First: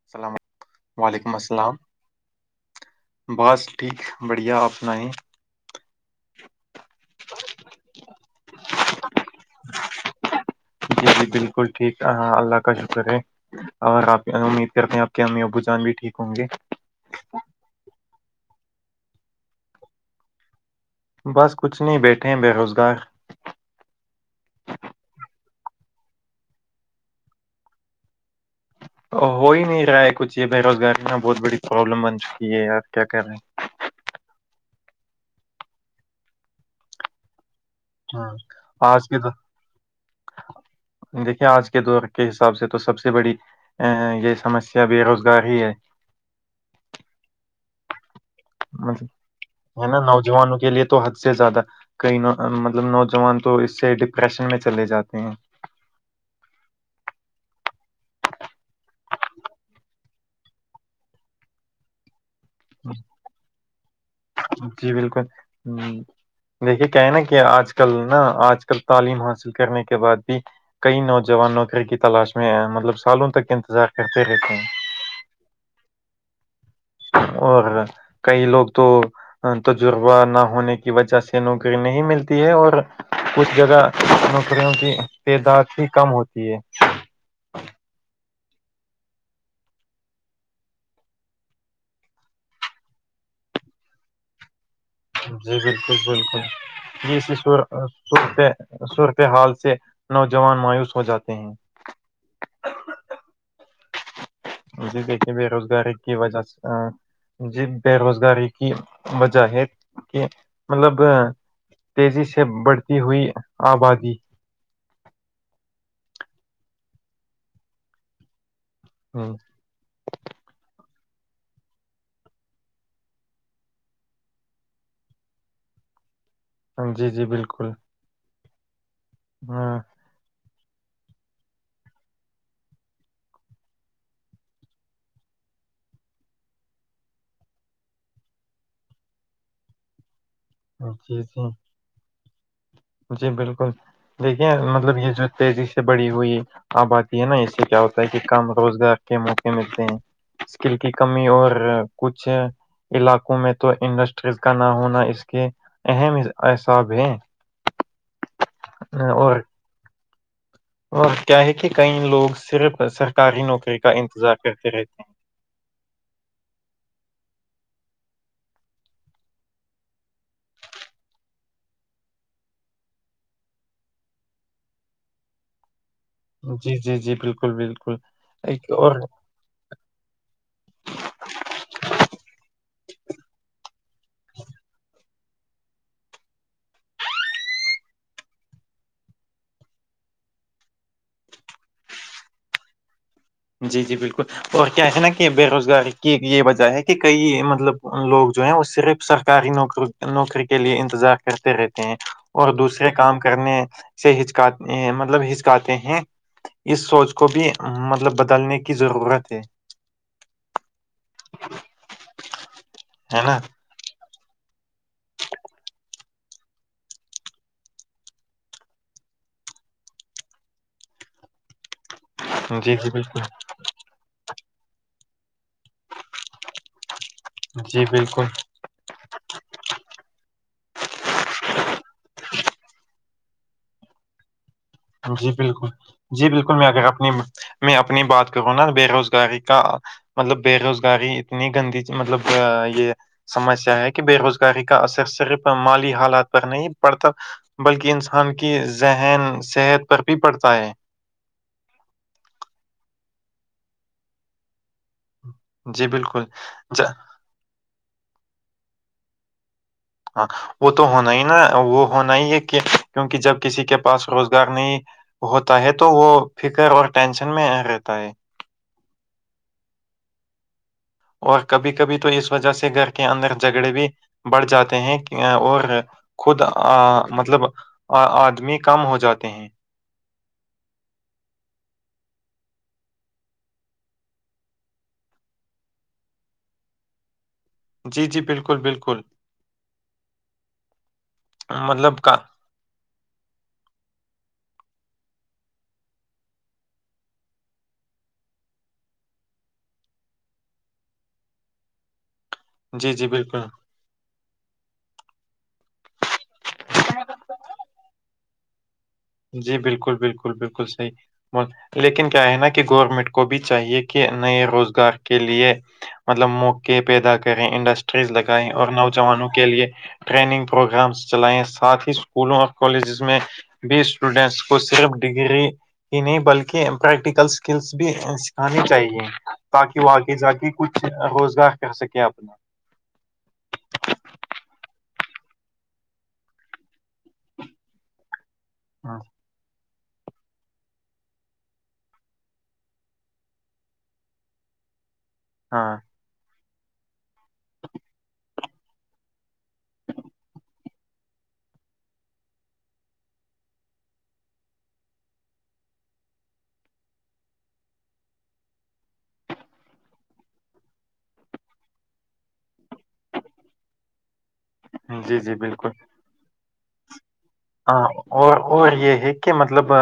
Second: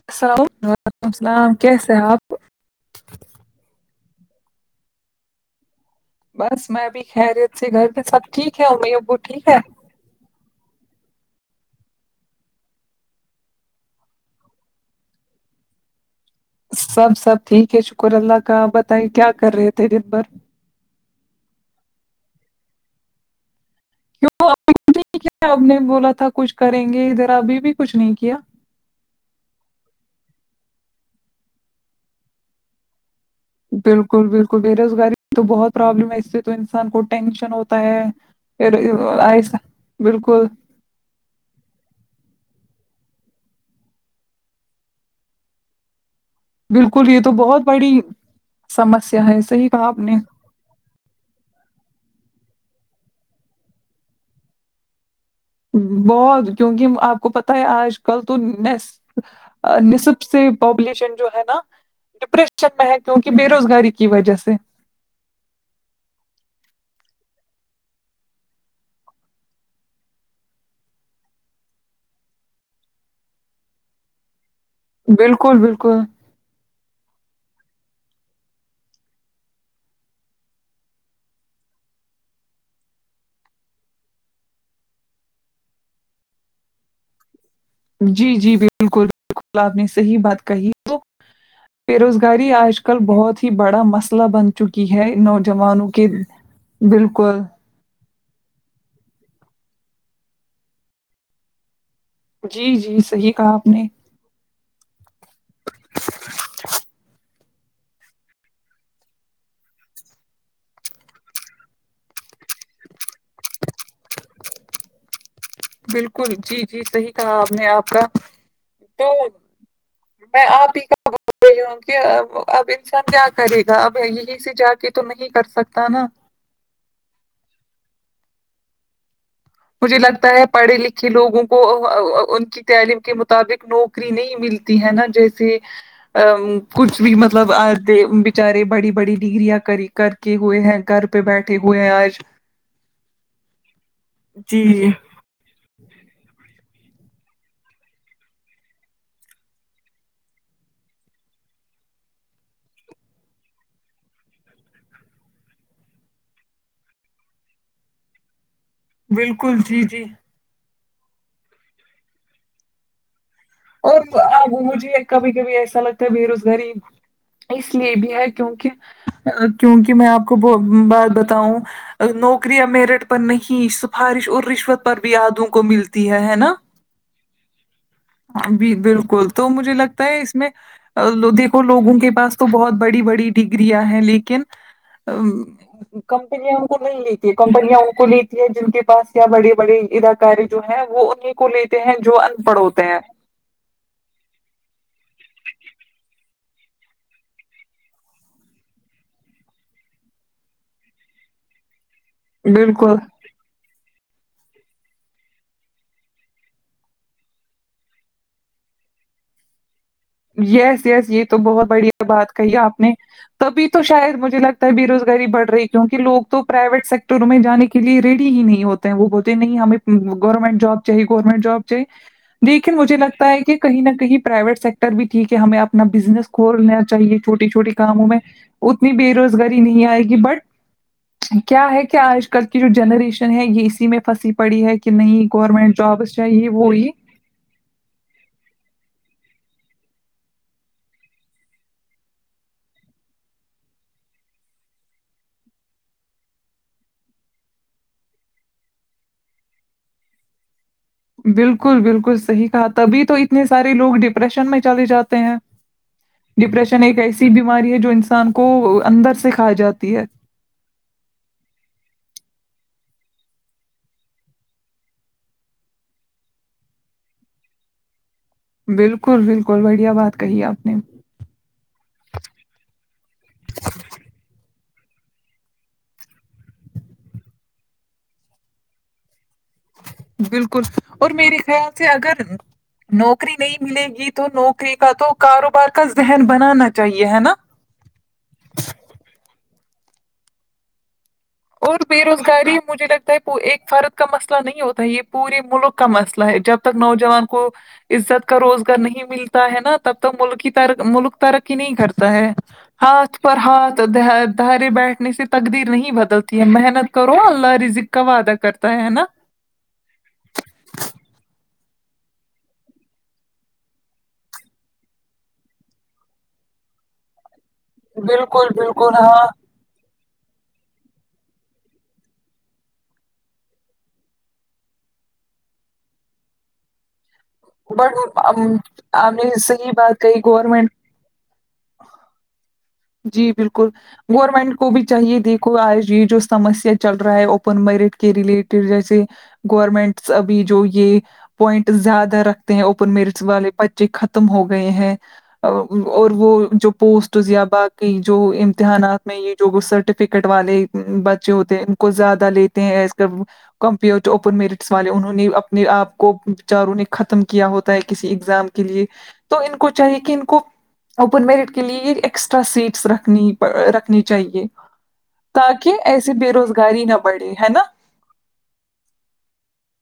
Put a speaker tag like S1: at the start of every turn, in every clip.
S1: السل
S2: السلام
S1: وعلیکم السلام کیسے ہیں آپ
S2: بس ٹھیک بڑھیا آپ سنائیں
S1: بس میں بھی خیریت سے گھر پہ سب ٹھیک ہے امی ابو ٹھیک ہے
S2: جی جی بالکل ٹھیک اللہ کا شکر ہے اور آپ امید کرتے ہیں آپ کے امی ابو جان بھی ٹھیک ہوں گے
S1: سب سب ٹھیک ہے شکر اللہ کا بتائیے کیا کر رہے تھے دن بھر
S2: بس کچھ نہیں بیٹھے ہیں بے روزگار
S1: کیوں [inaudible] کیا اب نے بولا تھا کچھ کریں گے ادھر ابھی بھی کچھ نہیں کیا
S2: ہو ہی نہیں رہا ہے کچھ یہ بے روزگاری نا بہت بڑی پرابلم بن چکی ہے آپ کیا کر رہے ہیں
S1: بالکل بالکل بے روزگاری تو بہت پرابلم ہے اس سے تو انسان کو ٹینش ہوت تا ہے
S2: ہیں ہاں آج کے
S1: آئیس بالکل
S2: دیکھیے آج کے دور کے حساب سے تو سب سے بڑی ا یہ سمسیا بے روزگاری ہے
S1: بالکل یہ تو بہت بڑی سمسیا ہے صحیح کہا آپ نے
S2: مونو کے لیے تو حد سے زیادہ کئی مطلب نوجوان تو اس سے ڈپریشن میں چلے جاتے ہیں
S1: بہت کیونکہ آپ کو پتا ہے آج کل تو نس نصب سے پاپولیشن جو ہے نا ڈپریشن ن میں ہے کیونکہ بے روزگاری کی وجہ سے
S2: جی بالکل دیکھیے کیا ہے نا کہ آج کل نا آج کل تعلیم حاصل کرنے کے بعد بھی کئی نوجوان نوکری کی تلاش میں ہیں مطلب سالوں تک انتظار کرتے رہتے ہیں
S1: بالکل بالکل
S2: اور کئی لوگ تو تجربہ نہ ہونے کی وجہ سے نوکری نہیں ملتی ہے اور کچھ جگہ نوکریوں کی تعداد ہی کم ہوتی ہے
S1: جی جی بالکل بالکل آپ نے صحیح بات کہی تو بے روزگاری آج کل بہت ہی بڑا مسئلہ بن چکی ہے
S2: جی
S1: نوجوانوں کے بالکل
S2: صر صورت حال سے نوجوان مایوس ہو جاتے ہیں
S1: جی جی صحیح کہا آپ نے
S2: جی دیکھے بے روزگاری کی وجہ سے جی بے روزگاری کی وجہ ہے کہ مطلب تیزی سے بڑھتی ہوئی آبادی
S1: بالکل جی جی صحیح کہا آپ نے آپ کا تو
S2: ہوں،
S1: میں آپ ہی [inaudible] کہ اب انسان کیا کرے گا اب یہیں سے جا کے تو نہیں کر سکتا نا
S2: اں جی جی بالکل ہاں
S1: مجھے لگتا ہے پڑھے لکھے لوگوں کو ان کی تعلیم کے مطابق نو کری نہیں ملتی ہے نا جیسے کچھ بھی مطلب آئے بچارے بڑی بڑی ڈگریاں کری کر کے ہوئے ہیں گھر
S2: جی
S1: پہ بیٹھے
S2: جی
S1: ہوئے ہیں آج
S2: جی بالکل دیکھیے
S1: جی
S2: مطلب یہ جو تیزی سے بڑی ہوئی آبادی ہے نا اسے کیا ہوتا ہے کہ کام روزگار کے موقع ملتے ہیں اسکل کی کمی اور کچھ علاقوں میں تو انڈسٹریز کا نہ ہونا اس کے اہم اساب ہے اور
S1: بالکل جی جی
S2: اور کیا ہے کہ کئی لوگ صرف سرکاری نوک
S1: اور اب مجھے کبھی کبھی ایسا لگتا ہے بے روزگاری اس لیے بھی ہے کیونکہ کیونکہ میں آپ کو ب بات بتاؤں نوکریا میرٹ پر نہیں سفارش اور رشوت پر بھی آدوں کو مل
S2: جی جی جی بالکل بالکل
S1: ہاں
S2: ایک اور
S1: بالکل تو مجھے لگتا ہے اس میں دیکھو لوگوں کے پاس تو بہت بڑی بڑی ڈگریاں ہیں لیکن کمپنیاں ان کو نہیں لیتی ہے کمپنیاں ان کو لیتی ہے جن کے پاس کیا بڑے بڑے ادا کاری جو ہے وہ انیں کو لیتے ہیں جو ان پڑھ ہوتے ہیں
S2: جی جی بالکل اور کیا ہے نا کہ بے روزگاری کی یہ وجہ ہے کہ کئی مطلب لوگ جو ہے وہ صرف سرکاری نوکری کے لیئے انتظار کرتے رہتے ہیں اور دوسرے
S1: بالکل
S2: کام کرنے سے ہچکات مطلب ہچکاتے ہیں اس سوچ کو بھی مطلب بدلنے کی ضرورت ہے
S1: یس یس یہ تو بہت بڑھیا بات کہی آپ نے
S2: ہے نا
S1: تبھی تو شاید مجھے لگتا ہے بے روزگاری بڑ رہی کیونکہ لوگ تو پرائیویٹ سیکٹروں میں جانے کے لیے ریڈی ہی نہیں ہوت وہ بولتے ہیں نہیں ہمیں گورنمنٹ جاب چاہے گورنمنٹ جاب چھ دیکھیے
S2: جی جی
S1: مجھے
S2: بالکل
S1: لگتا ہے کہ کہیں نہ کہیں پرائیویٹ سیک اب تک بھی ٹھیک ہے ہمیں اپنا بزنس کھولنا چاہیے چھوٹی چھوٹی
S2: جی
S1: کاموں میں
S2: بالکل
S1: اتنی بے روزگاری نہیں آئے گی بٹ کیا ہے کہ آج کل کی جو جنریشن ہے یہ اسی میں پھنسی پڑی ہے کہ نہیں گورنمنٹ جابس چاہیے وو یہ
S2: اب میں اپنی بات کروں نا تو بے روزگاری کا مطلب بے روزگاری اتنی گندی چ مطلب یہ سمسیا ہے کہ بے روزگاری کا اثر صرف مالی حالات پر نہیں پڑتا بلکہ انسان کی ذہن صحت پر بھی پڑتا ہے
S1: بالکل بالکل صحیح کہا تبھی تو اتنے سارے لوگ ڈپریشن میں چلے جاتے ہیں
S2: جی بالکل
S1: ڈپریشن
S2: ج-
S1: ایک ایسی بیماری ہے جو انسان کو اندر سے کھائی جاتی ہے
S2: ہاں وہ تو ہونا ہی نا وہ ہونا ہی ہے کہ کیونکہ جب کسی کے پاس روزگار نہیں ہوتا ہے تو وہ فکر اور ٹینشن میں رہتا ہے
S1: بالکل بالکل بڑھیا بات کہی آپ نے
S2: اور کبھی کبھی تو اس وجہ سے گھر کے اندر جھگڑے بھی بڑھ جاتے ہیں کے اور خود ا مطلب ا آدمی کم ہو جاتے ہیں
S1: بالکل اور میرے خیال سے اگر نوکری نہیں ملے گی تو نوکری کا تو کاروبار کا ذہن بنانا چاہیے ہے نا
S2: جی جی بالکل بالکل
S1: اور
S2: مطلب
S1: بے
S2: کا
S1: روزگاری مجھے لگتا ہے وہ ایک فرد کا مسئلہ نہیں ہوتا ہے یہ پورے ملک کا مسئلہ ہے جب تک نوجوان کو عزت کا روزگار نہیں ملتا ہے نا تب تک ملکی تر ملک ترقی نہیں کرتا ہے
S2: جی جی
S1: ہاتھ پر
S2: بالکل
S1: ہاتھ د دہرے بیٹھنے سے تقدیر نہیں بدل تی ہے محنت کرو اللہ رزق کا وعدہ کرتا ہے نا
S2: جی بالکل بالکل بالکل صیح لیکن کیا ہے نا کہ گورنمنٹ کو بھی چاہیے کہ نئے روزگار کے لیے مطلب موقعے پیدا کریں انڈسٹریز لگائیں
S1: بالکل
S2: اور
S1: بالکل ہاں
S2: نوجوانوں کے لیے ٹریننگ پروگرامس چلائیں ساتھ ہی اسکولوں اور کالجز میں بھی اسٹوڈینٹس کو صرف ڈگری ہی نہیں بلکہ پریکٹیکلس اسکلس بھی
S1: بٹ
S2: سکھانی چاہیے
S1: ہم نے صحیح
S2: تاکہ وہ
S1: بات
S2: آگے
S1: کہی
S2: جا کے
S1: گورنمنٹ
S2: کچھ روزگار کر سکے اپنا
S1: جی بالکل گورنمنٹ کو بھی چاہیے دیکھو آج یہ جو سمسیا چل رہا ہے اوپن میرٹ کے ریلیٹڈ جیسے گورمنٹس ابھی جو یہ پوائنٹ زیادہ رکھتے ہیں اوپن میرٹس والے بچے ختم ہو گئے ہیں ا
S2: ہاں
S1: اور وہ جو پوسٹز زیادہ کہ جو امتحانات میں یہ جو وہ سرٹیفکیٹ والے بچے ہوتے ہیں ان کو زیادہ لی تے ہے اس کا اب کمپیئٹ اوپن میرٹس والے انہوں نے اپنے آپ کو بے چاروں نے ختم کیا ہوتا ہے کسی ایگزام کے لیے تو ان کو چاہیے کہ ان کو اوپن میرٹ کے لیے یہ ایکسٹرا سیٹ س رکھنی رکھنی چاہیے
S2: جی جی بالکل
S1: تاکہ ایسے بے روزگاری نہ بڑھے ہے نا
S2: ہاں اور اور یہ ہے کہ مطلب ا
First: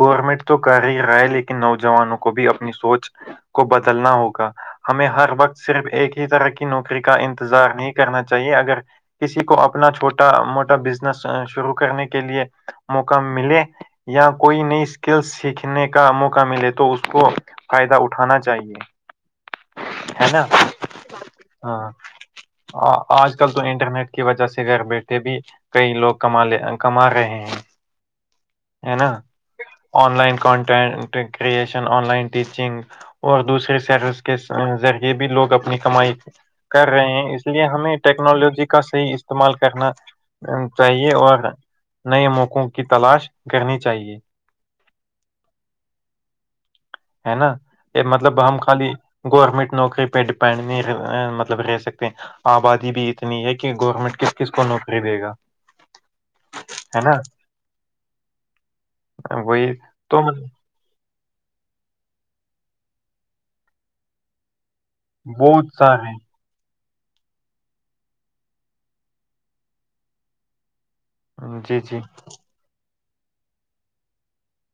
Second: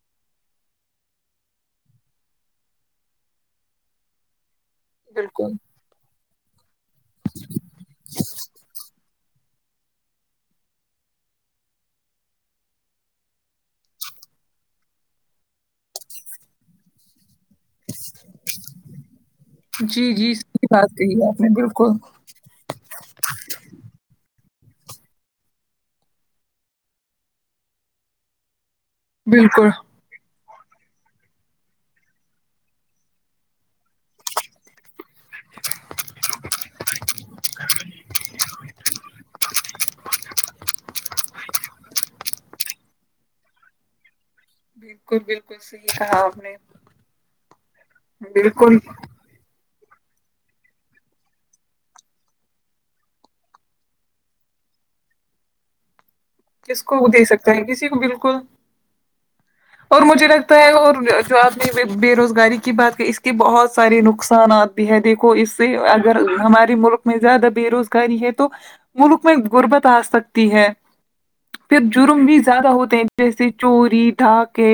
S2: گورنمنٹ تو کر ہی رہا ہے لی کن نوجوانوں کو بھی اپنی سوچ کو بدلنا ہوگا ہمیں ہر
S1: بالکل
S2: وقت صرف ایک ہی طرح کی نوکری کا انتظار نہیں کرنا چاہیے اگر کسی کو اپنا چھوٹا موٹا بزنس شروع کرنے کے لیے موقع ملے یا کوئی نئی اسکل سیکھنے کا موقع ملے تو اس کو فائدہ اٹھانا چاہیے
S1: جی جی
S2: ہے نا
S1: صحیح بات کہی ہے آپ نے
S2: ہاں
S1: بالکل
S2: آ آج کل تو انٹرنیٹ کی وجہ سے گھر بیٹھے بھی کئی لوگ کما لے کما رہے ہیں ہے نا
S1: بالکل
S2: online content creation online teaching اور دوسرے سر کے زا ذریعے بھی لوگ اپنی کمائی کر رہے ہیں اس لیے ہمیں ٹیکنالوجی کا صحیح استعمال کرنا چاہیے اور نئے موقعوں کی تلاش کرنی چاہیے
S1: بالکل بالکل صحیح کہا آپ نے
S2: ہے نا کے مطلب ہم
S1: بالکل
S2: خالی گورنمنٹ نوکری پہ ڈیپینڈ نہیں رہ مطلب رہ سکتے آبادی بھی اتنی ہے کہ گورنمنٹ کس کس کو نوکری دے گا
S1: کس کو
S2: ہے
S1: وہ دے سکتا ہے کسی کو بالکل
S2: آ وہی ہے
S1: اور مجھے لگتا ہے اور جو آپ نے بے روزگاری کی بات کی اس کے بہت سارے نقصانات بھی ہے دیکھو اس
S2: بہت
S1: سے اگر
S2: سارے
S1: ہمارے ملک میں زیادہ بے روزگاری ہے تو ملک میں غربت آ سکتی ہے
S2: جی
S1: پھر
S2: جی
S1: جرم بھی زیادہ ہوتے ہیں جیسے چوری ڈھاک کہ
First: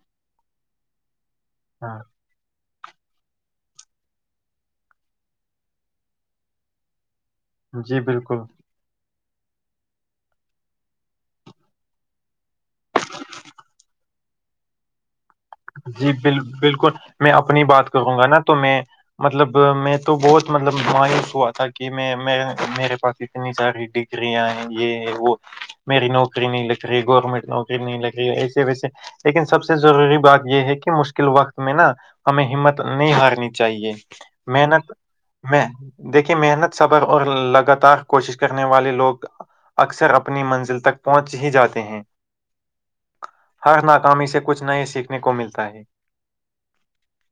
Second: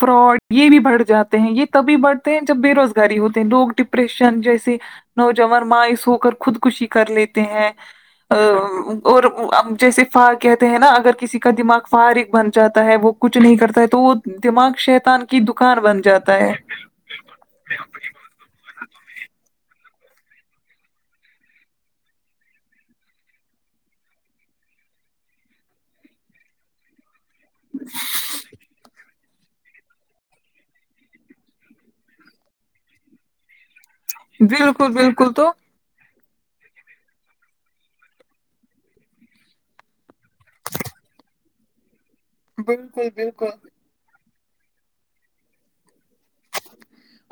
S1: فراڈ یہ بھی بڑھ جاتے ہیں یہ تبھی
S2: ہاں
S1: بٹ تے ہے جب بے روزگاری ہوتے ہیں لوگ ڈپریشن جیسے نوجوان ماںیں سو کر خود کشی کر لیتے ہیں
S2: جی بالکل
S1: آوم اور اب جیسے فار کہتے ہیں نا اگر کسی کا دماغ فارغ بن جاتا ہے وہ کچھ نہیں کرتا ہے تو وہ دماغ شیطان کی دکان بن
S2: جی بال
S1: جاتا ہے
S2: بالکل میں اپنی بات کہوگا نا تو میں مطلب میں تو بہت مطلب مایوس ہوا تھا کہ میں میں میرے پاس اتنی ساری ڈی گریہ یہ وہ میری نوکری نہیں لگ رہی گورنمنٹ نوکری نہیں لگ رہی ایسے ویسے لیکن سب سے ضروری بات یہ ہے کہ مشکل وقت میں نا ہمیں ہمت نہیں ہارنی چاہیے
S1: بالکل
S2: محنت
S1: بالکل تو
S2: میں دیکھئے محنت صبر اور لگاتار کوشش کرنے والے لوگ اکثر اپنی منزل تک پہنچ ہی جاتے ہیں
S1: بالکل بالکل
S2: ہر ناکامی سے کچھ نئے سیکھنے کو ملتا ہے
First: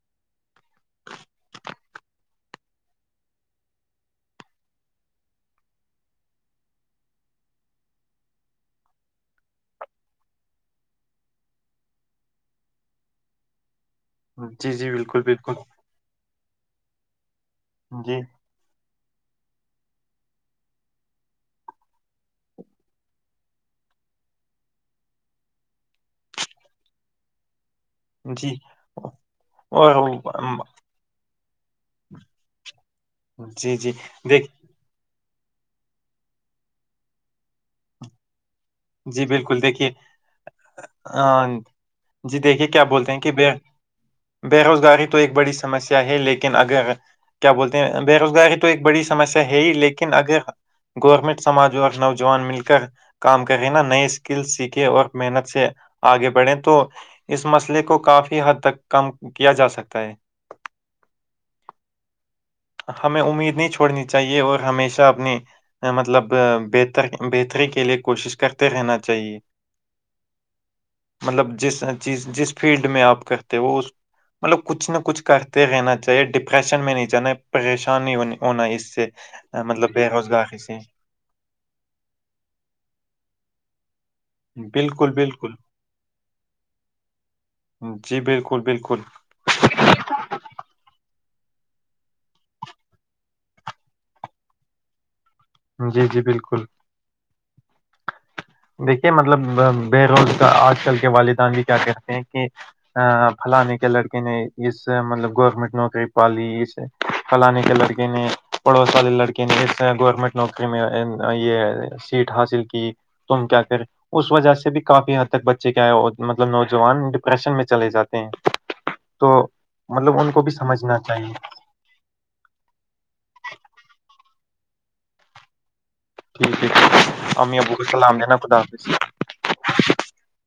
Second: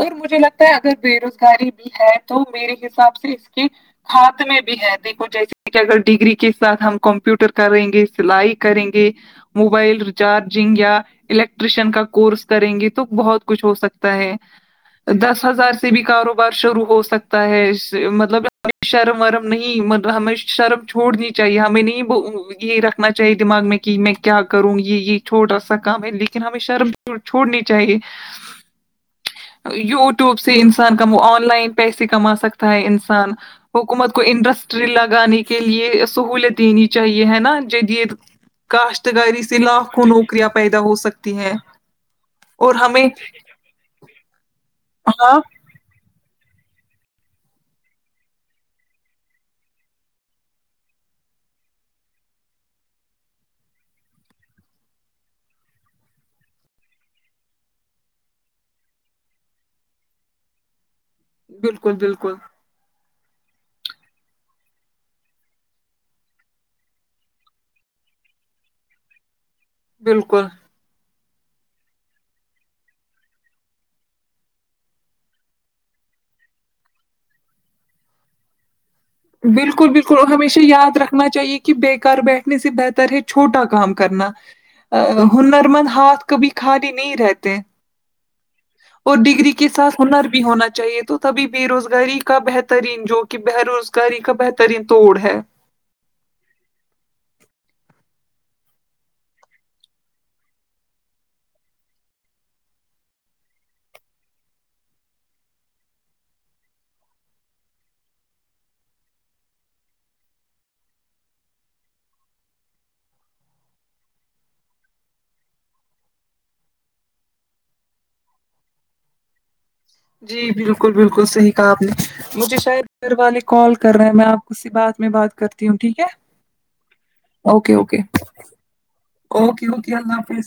S1: اور مجھے لگتا ہے اگر بے روزگاری بھی ہے تو میرے حساب سے اس کے ہاتھ میں بھی ہے دیکھو جیسے کہ اگر ڈگری کے ساتھ ہم کمپیوٹر کریں گے سلائی کریں گے موبائل ریچارجنگ یا الیکٹریشن کا کورس کریں گے تو بہت کچھ ہو سکت تا ہے
S2: جی جی بالکل
S1: دس
S2: بالکل
S1: ہزار سے بھی کاروبار شروع ہو سکتا ہے اس سے
S2: جی
S1: مطلب ہم شرم ورم نہیں مطلب ہمیں شرم چھوڑنی چاہیے ہمیں نہیں وہ یہ رکھنا چاہیے دماغ میں کہ میں کیا کروں گی یہ چھوٹا سا کام ہے لیکن ہمیں شرم چھوڑنی چاہیے
S2: جی اور
S1: یوٹیوب سے
S2: ام،
S1: ان سان کب آن لائن پیسے کما سکتا ہے انسان
S2: جی جی
S1: حکومت کو
S2: دیکھ
S1: انٹرسٹ ٹری لگانے کے لیے سہولت دینی چاہیے ہے نا جدید
S2: جی
S1: کاشتکاری سے
S2: بالکل دیکھیے
S1: لاکھوں نوکریاں پیدا ہو سکتی
S2: آ،
S1: ہے
S2: جی دیکھیے کیا بولتے ہیں کہ بے بے روزگاری تو ایک
S1: ہاں
S2: بڑی س سمسیا ہے لیکن اگر کیا بولتے ہیں بے روزگاری تو ایک بڑی سمسیا ہے ہی لیکن اگر گورنمنٹ سماج اور نوجوان مل کر کام کہے نا نئے اسکل سیکھیں اور محنت سے آگے بڑھے تو اس مسئلے کو کافی حد تک کم کیا جا سکتا ہے
S1: بالکل بالکل
S2: ہمیں امید نہیں چھوڑنی چاہیے اور ہمیشہ اپنی مطلب بہتر بہتری کے لیے کوشش کرتے رہنا چاہیے
S1: بالکل
S2: مطلب جس چیز جس فیلڈ میں آپ کرتے ہو وہ مطلب کچھ نہ کچھ کرتے رہنا چاہیے ڈپریشن میں نہیں جانا پریشانی نی ہو ہونا اس سے اہ،
S1: بالکل
S2: مطلب بے
S1: بالکل
S2: روزگاری
S1: ہمیشہ
S2: سے
S1: یاد رکھ نا چاہیے کہ بیکار بیٹھنے سے بہتر ہے چھوٹا کام کرنا آ
S2: بالکل بالکل
S1: ہنر مند ہاتھ کبھی خالی نہیں رہتے
S2: جی بالکل بالکل
S1: اور ڈگری کے ساتھ ہنر بھی ہونا چاہیے تو تبھی بے روزگاری کا بہترین جو کہ بہ روز کری کا بہترین توڑ ہے
S2: جی جی بالکل دیکھیے مطلب بے روزگار آج کل کے والدین بھی کیا کہتے ہیں کہ ا فلانے کے لڑکے نے اس سے مطلب گورنمنٹ نوکری پا لی اس فلانے کے لڑکے نے پڑوس والے لڑکے نے اس طرح گورنمنٹ نوکری میں یہ سیٹ حاصل کی تم کیا کرے اس وجہ سے بھی کافی حد تک بچے کیا ہے مطلب نوجوان ڈپریشن میں چلے جاتے ہیں تو مطلب ان کو بھی سمجھنا چاہیے
S1: کابلش مجھے شاید گھر والے کال کر رہے ہیں میں آپ کوسی بعد میں بات کرتی ہوں ٹھیک ہے
S2: ٹھیک ہے امی ابو
S1: اوکے
S2: کو
S1: اوکے
S2: سلام دینا خدا حافظ
S1: اوکے اوکے اللہ حافظ